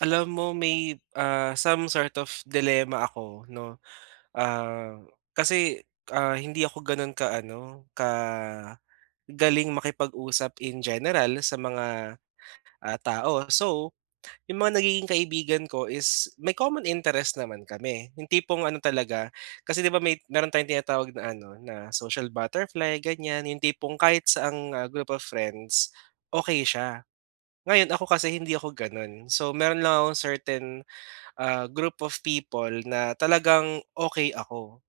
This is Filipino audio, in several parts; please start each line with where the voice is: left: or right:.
right: Alam mo may, ah, some sort of dilemma ako ‘no, ah, kasi, ah, hindi ako ganon ka ano, ka galing makipag-usap in general sa mga, ah, tao. So, 'yung mga nagiging kaibigan ko is may common interest naman kami. 'Yung tipong ano talaga, kasi 'di ba may meron tayong tinatawag na ano na social butterfly ganyan, 'yung tipong kahit saang group of friends, okey siya. Ngayon, ako kasi hindi ako ganun. So meron lang ako certain, ah, group of people na talagang okey ako.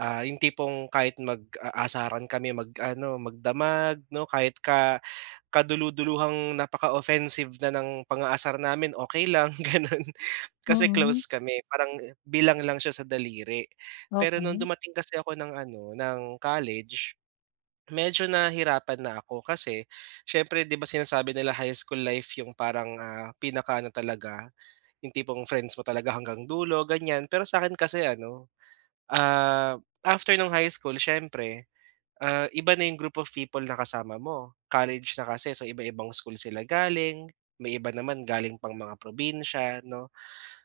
right: Ah, 'yung tipong kahit mag-aasaran kami, mag-ano magdamag ‘no, kahit ka kadululuhang napaka-offensive na ng pang-aasar namin, okey lang gano'n, kasi
left: Mm.
right: close kami. Parang bilang lang siya sa daliri. Pero no'ng
left: Okey.
right: dumating kasi ako ng ano, ng college, medyo nahirapan na ako kasi, siyempre 'di ba, sinasabi nila high school life 'yong parang, ah, pinaka ano talaga, 'yong tipong friends mo talaga hanggang dulo, ganyan. Pero sa'kin kasi ano, ah, after no'ng high school siyempre, ah, iba na 'yong group of people na kasama mo, college na kasi, so iba-ibang school sila galing, may iba naman galing pang mga probinsiya, 'no.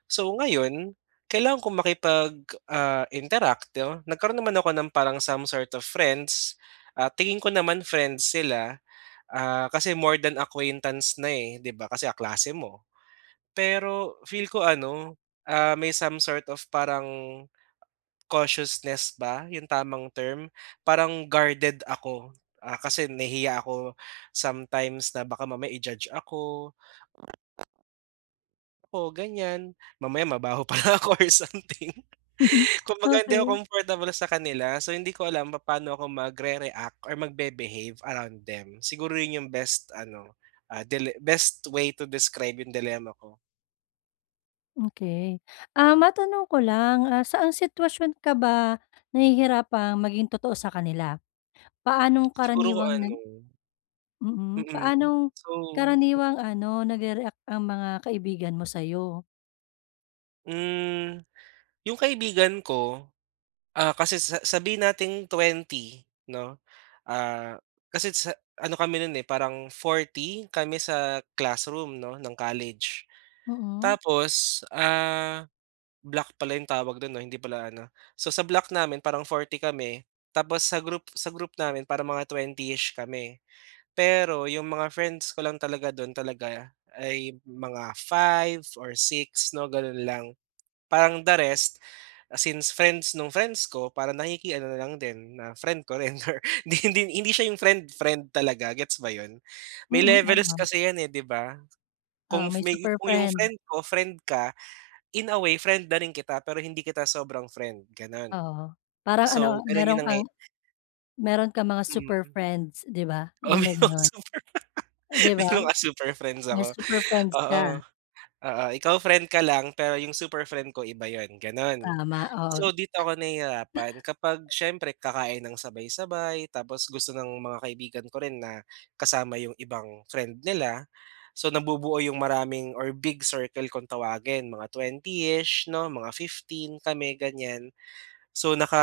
right: So ngayon, kailangan ko makipag, ah, interact, ‘no, nagkaroon naman ako ng parang some sort of friends. Ah, tingin ko naman friends sila, ah, kasi more than acquaintance na eh, 'di ba, kasi kaklase mo. Pero feel ko ano, ah, may some sort of parang cautiousness ba 'yong tamang term? Parang guarded ako, ah, kasi nahihiya ako sometimes na baka mamaya i-judge ako. Oo, ganyan. Mamaya mabaho pala ako or something. Kumbaga hindi
left: Okey.
right: ako comfortable sa kanila, so hindi ko alam papaano ako mag-re-react or mag-be-behave around them. Siguro 'yun 'yung best ano, ah, dile best way to describe 'yung dilemma ko.
left: Okey. Ah, matanong ko lang, ah, saan sitwasyon ka ba nahihirapang maging totoo sa kanila? Paanong
right: Siguro, kung
left: karaniwang
right: ano.
left: nag mm,
right: Mm,
left: paanong
right: so
left: karaniwang ano nagre-react ang mga kaibigan mo sayo?
right: Hmm, yung kaibigan ko. Ah, kasi sa sabihin nating 20 'no, ah, kasi sa ano kami no'n, eh, parang 40 kami sa classroom 'no, ng college.
left: Mhm.
right: Tapos, ah, block pala yung tawag do'n 'no, hindi pala ano? So, sa block namin parang 40 kami tapos sa group sa group namin parang mga 20-ish kami. Pero yung mga friends ko lang talaga do'n talaga ay mga 5 or 6 'no, gano'n lang, parang the rest since friends nung friends ko parang nakiki-ano na lang din na friend ko rin or hindi hindi hindi siya yung friend friend talaga gets ba yun? May
left: Mhm, ah
right: levels
left: [unintelligible]
right: kasi yan, eh, 'di ba?
left: Oo,
right: Kung
left: may
right: may
left: super
right: kung yung
left: friend.
right: friend ko, friend ka in a way friend na rin kita pero hindi kita sobrang friend, gano'n.
left: Oo, parang ano
right: So, gano'n yung
left: mayro'n
right: nangyaya
left: kang, mayro'n kang mga super
right: Mhm.
left: friends. 'Di ba?
right: Oo,
left: Yung
right: may
left: may
right: mga
left: gano'n.
right: super pa
left: 'Di
right: may
left: ba?
right: mga super friends
left: May
right: ako.
left: super friends ka.
right: Oo, oo ikaw friend ka lang pero yung super friend ko iba 'yon, gano'n.
left: Tama, oo.
right: So, dito ako nahihirapan kapag siyempre kakain nang sabay, sabay tapos gusto ng mga kaibigan ko rin na kasama yung ibang friend nila so, nabubuo yung maraming or big circle kung tawagin mga 20-ish 'no, mga 15 kami ganyan. So, naka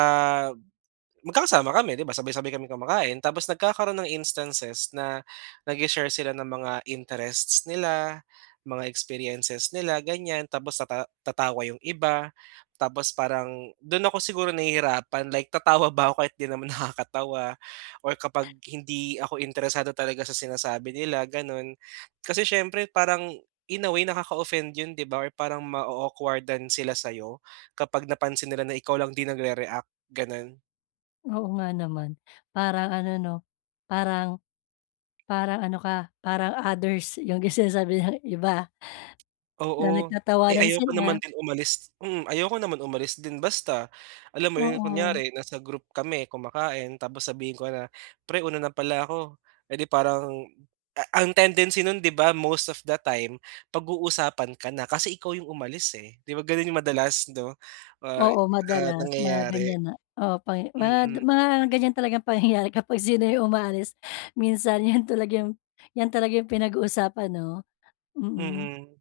right: magkakasama kami 'di ba, sabay, sabay kaming kumakain tapos nagkakaroon ng instances na nag-she-share sila ng mga interests nila mga experiences nila ganyan tapos tata tatawa yung iba, tapos parang do'n ako siguro nahihirapan like tatawa ba 'ko kahit di naman nakakatawa or kapag hindi ako interesado talaga sa sinasabi nila, gano'n. Kasi siyempre parang in away nakaka-offend 'yon 'di ba or parang ma-o-awkward-dan sila sayo kapag napansin nila na ikaw lang di nagre-react, gano'n.
left: Oo nga naman. Parang ano 'no, parang parang ano ka, parang others 'yung sinasabi ng iba. Na
right: Oo. Eh,
left: nagtatawanan
right: ayoko naman
left: sila.
right: din umalis. Mm, ayoko naman umalis din basta. Alam mo 'yon
left: Oo.
right: kunyari nasa group kami kumakain tapos sabihin ko na "Pre una na pala ako." Eh, di parang a ang tendency no'n 'di ba most of the time pag-uusapan ka na kasi ikaw 'yong umalis, eh. 'Di ba gano'n 'yong madalas 'no, ah,
left: Oo,
right: ah,
left: madalas mga
right: nangyayari?
left: ganiyan na Oo, pangya mga
right: Mm.
left: mga ganyan talagang pangyayari kapag sino 'yung umaalis. Minsan 'yan talaga 'yun 'yan talaga 'yong pinag-uusapan 'no. Mm.
right: Mm.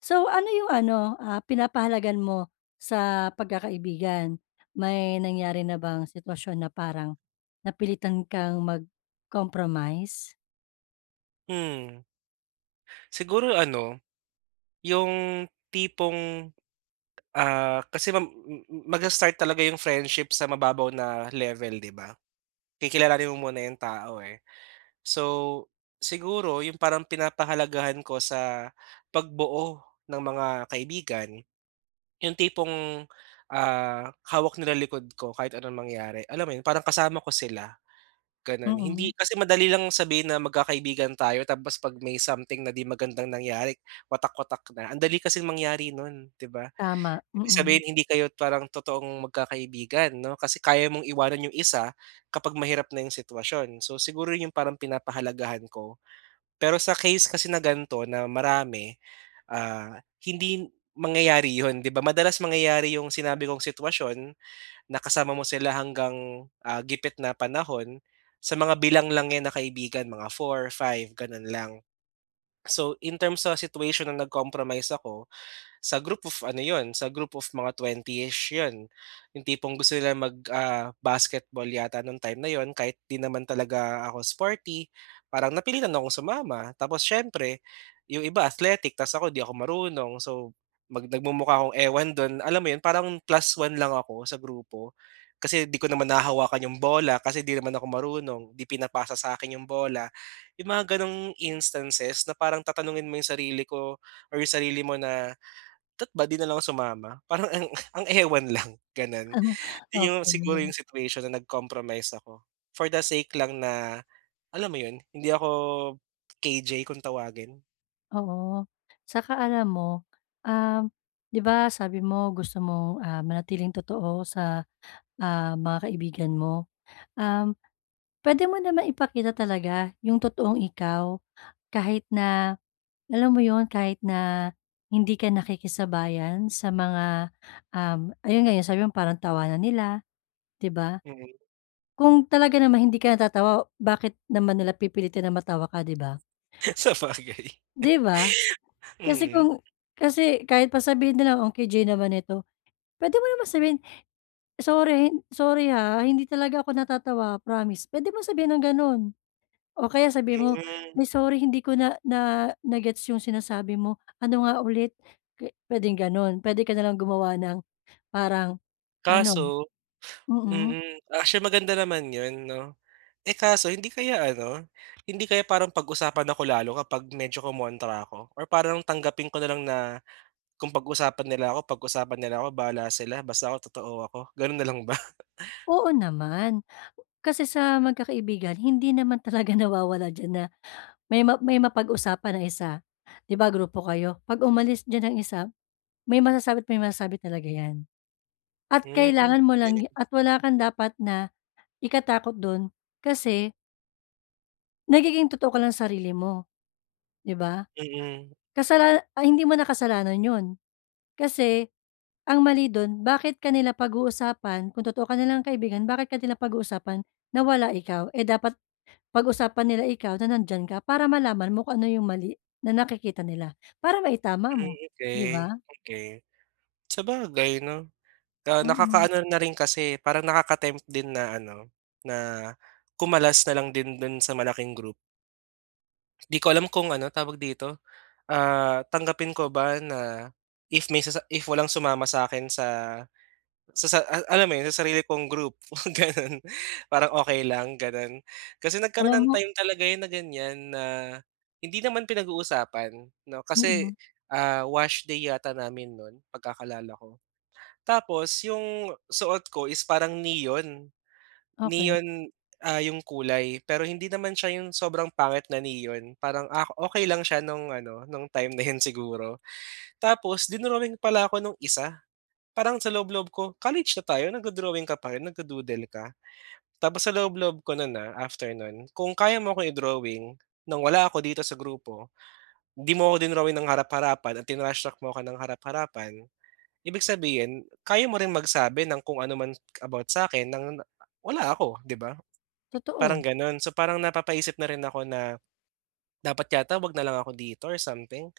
left: So ano 'yung ano, ah, pinapahalagahan mo sa pagkakaibigan? May nangyari na bang sitwasyon na parang napilitan kang mag-compromise?
right: Hmm. Siguro ano, 'yong tipong, ah, kasi ma hmm magsa-start talaga 'yong friendship sa mababaw na level, 'di ba? Kikilalanin mo muna 'yong tao, eh. So siguro 'yong parang pinapahalagahan ko sa pagbuo ng mga kaibigan, 'yong tipong, ah, hawak nila likod ko kahit anong mangyari. Alam mo 'yon? Parang kasama ko sila. Gano'n, hindi
left: Mm.
right: kasi madali lang sabihin na magkakaibigan tayo, tapos 'pag may something na 'di magandang nangyari watak watak na ang dali kasing mangyari no'n, 'di ba.
left: Tama.
right: Ibig
left: Mm.
right: sabihin hindi kayo parang totoong magkakaibigan 'no, kasi kaya mong iwanan 'yong isa kapag mahirap na 'yong sitwasyon. So siguro 'yong parang pinapahalagahan ko. Pero sa case kasi na ganito na marami, ah, hindi mangyayari 'yon, 'di ba madalas mangyayari 'yung sinabi kong sitwasyon na kasama mo sila hanggang, ah, gipit na panahon. Sa mga bilang lang 'yan na kaibigan mga 4, 5 ganun lang. So, in terms sa situation na nag-compromise ako, sa group of ano 'yon sa group of mga 20-ish 'yon. Yung tipong gusto nila mag, ah, basketball yata nung time na 'yon kahit 'di naman talaga ako sporty, parang napilitan akong sumama. Tapos siyempre 'yong iba athletic tapos ako 'di ako marunong so mag nagmumukha akong ewan do'n, alam mo 'yon, parang plus 1 lang ako sa grupo. Kasi 'di ko naman nahahawakan 'yong bola kasi 'di naman ako marunong, 'di pinapasa sa akin 'yong bola. Yung mga ganung instances na parang tatanungin mo yung sarili ko or yung sarili mo na da't ba 'di na lang sumama parang ang ang ewan lang ganun. Yun yung siguro
left: Okey.
right: yung situation na nag-compromise ako. For the sake lang na, alam mo yun hindi ako KJ kung tawagin.
left: Oo. Saka alam mo, um, 'di ba sabi mo gusto mong, ah, manatiling totoo sa, ah, mga kaibigan mo. Um, puwede mo namang ipakita talaga 'yong totoong ikaw, kahit na, alam mo 'yon, kahit na hindi ka nakikisabayan sa mga, um, ayun 'yong sabi mo parang tawanan nila, 'di ba.
right: Mm.
left: Kung talaga naman hindi ka natatawa bakit naman nila pipilitin na matawa ka, 'di ba?
right: Sabagay.
left: 'Di ba? Kasi
right: Mm.
left: kung kasi kahit pa sabihin nilang, "Ang KJ naman nito," puwede mo naman sabihin, "Sorry hin sorry ha, hindi talaga ako natatawa promise." Puwede mong sabihin ang ganun. O kaya sabihin mo,
right: Hmm.
left: "Ay sorry hindi ko na na na-gets 'yong sinasabi mo, ano nga ulit?" Pwe puwedeng gano'n, puwede ka na lang gumawa ng parang ano,
right: Kaso
left: mm.
right: mm. Actually, maganda naman 'yon 'no. Eh, kaso hindi kaya ano, hindi kaya parang pag-usapan ako lalo kapag medyo kumontra ako or parang tanggapin ko na lang na, kung pag-usapan nila ako, pag-usapan nila ako bahala sila basta totoo ako, gano'n na lang ba?
left: Oo naman. Kasi sa magkakaibigan hindi naman talaga nawawala diyan na may ma may mapag-usapan ang isa. 'Di ba grupo kayo 'pag umalis diyan ang isa may masasabi't may masasabi talaga 'yan. At
right: Hmm,
left: kailangan mo
right: galing.
left: lang gi at wala kang dapat na ikatakot dun kasi Nagiging totoo ka lang sarili mo, di ba?
right: Mm.
left: Kasalana ah, hindi mo na kasalanan 'yon. Kasi ang mali dun bakit ka nila pag-uusapan kung totoo ka nilang kaibigan, bakit ka nila pag-uusapan na wala ikaw, eh, dapat pag-usapan nila ikaw na nandiyan ka para malaman mo kung ano yung mali na nakikita nila, para maitama
right: Hmm,
left: mo, 'di
right: okey.
left: ba?
right: Okey. Sabagay 'no, ah,
left: Mm.
right: nakakaano na rin, kasi parang naka-tempt din na ano, na kumalas na lang din do'n sa malaking group. Di ko alam kung ano, tawag dito, ah, tanggapin ko ba na if may sasa if walang sumama sa akin sa sa sa a alam mo 'yon, sa sarili kong group, ganun. Parang okey lang, gano'n. Kasi nagkaroon
left: Alam
right: ng
left: mo
right: time talaga yun na ganyan na hindi naman pinag-uusapan 'no,
left: Mm.
right: kasi, ah, wash day yata namin no'n pagkakaalala ko. Tapos 'yong suot ko is parang neon.
left: Okey.
right: Neon, ah, 'yong kulay pero hindi naman siya 'yong sobrang pangit na neon parang, ah, okey lang siya no'ng ano, no'ng time na 'yon siguro. Tapos dinrowing pala ako no'ng isa. Parang sa loob-loob ko college na tayo nagdo-drawing ka pa rin, nagdu-doodle ka. Tapos sa loob loob ko no'n, ah, after no'n, kung kaya mo akong i-drawing no'ng wala ako dito sa grupo, 'di mo ako dinrowing ng harap-harapan at tinrashtrack mo ako ng harap-harapan. Ibig sabihin, kaya mo rin magsabi ng kung ano man about sa akin ng na wala ako, 'di ba? Parang
left: Totoo.
right: gano'n, so parang napapaisip na rin ako na, "Dapat yata wag na lang ako dito or something."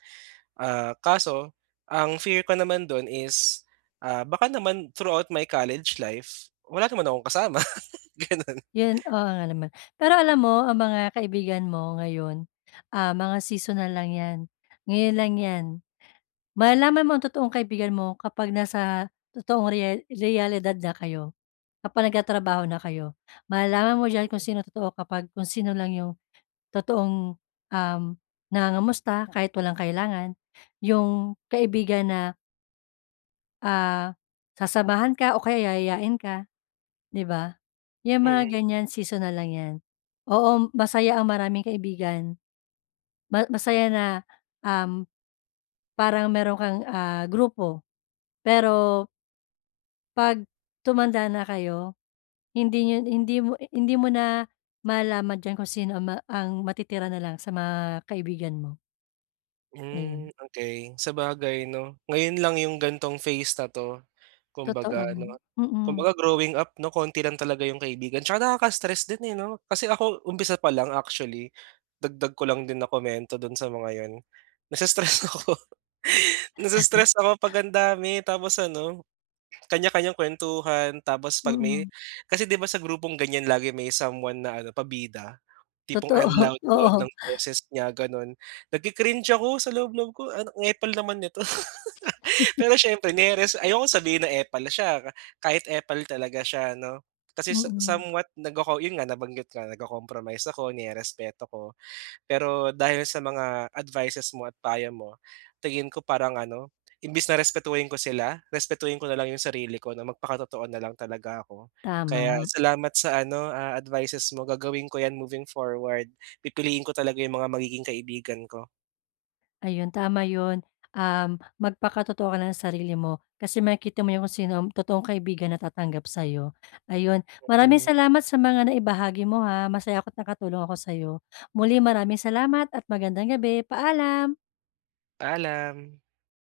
right: Ah, kaso ang fear ko naman dun is, ah, baka naman throughout my college life, wala naman akong kasama, ganun.
left: Yun, oo nga naman. Pero alam mo, ang mga kaibigan mo ngayon, ah, mga seasonal lang 'yan. Ngayon lang 'yan. Malalaman mo ang totoong kaibigan mo kapag nasa totoong rea realidad na kayo. Kapag nagtatrabaho na kayo. Malalaman mo diyan kung sinong totoo, kapag kung sino lang 'yong totoong, um, nangangamusta kahit walang kailangan. 'Yong kaibigan na Ah, sasamahan ka o kaya yayayain ka, 'di ba? Yung mga
right: Mm.
left: ganyan seasonal lang yan oo masaya ang maraming kaibigan, ma masaya na, um, parang mayron' kang, ah, grupo pero pag tumanda na kayo hindi nyo hindi mo hindi mo na malaman dyan kung sino ang ma matitira nalang sa mga kaibigan mo.
right: Hmm,
left: Ayun.
right: okey sabagay 'no, ngayon lang yung gantong phase na 'to.
left: Totoo,
right: Kumbaga ano,
left: mm.
right: kumbaga growing up 'no, konti lang talaga yung kaibigan 'tsaka nakaka-stress din, eh, 'no? Kasi, ako umpisa pa lang actually, dagdag ko lang din na komento do'n sa mga 'yon, nai-stress ako nai-stress ako pag ang dami tapos ano kanya-kanyang kuwentuhan tapos 'pag may
left: Mm.
right: kasi 'di ba, sa grupong ganyan lagi may someone na ano pabida tipong
left: Totoo,
right: ang loud, loud
left: oo.
right: ng boses niya gano'n, nagki-cringe ako sa loob, loob ko ano, "ang epal naman nito." Pero siyempre nireres ayokong sabihin na epal sya ka kahit epal talaga sya 'no, kasi sa
left: Mm.
right: somewhat nagco-co yun nga nabanggit ko nag-co-compromise ako, nirerespeto ko pero dahil sa mga advices mo at payo mo tingin ko parang ano imbis na respetuhin ko sila respetuhin ko na lang yung sarili ko na magpakatotoo na lang talaga ako. Kaya,
left: Tama.
right: salamat sa ano, ah, advices mo gagawin ko yan moving forward pipiliin ko talaga yung mga magiging kaibigan ko.
left: Ayun, tama 'yon, um, magpakatotoo ka lang ng sarili mo kasi makikita mo yung kung sino ang totoong kaibigan natatanggap sayo. Ayun, maraming
right: Mhm.
left: salamat sa mga naibahagi mo, ha, masaya ako't nakatulong ako sayo, muli maraming salamat at magandang gabi, paalam!
right: Paalam.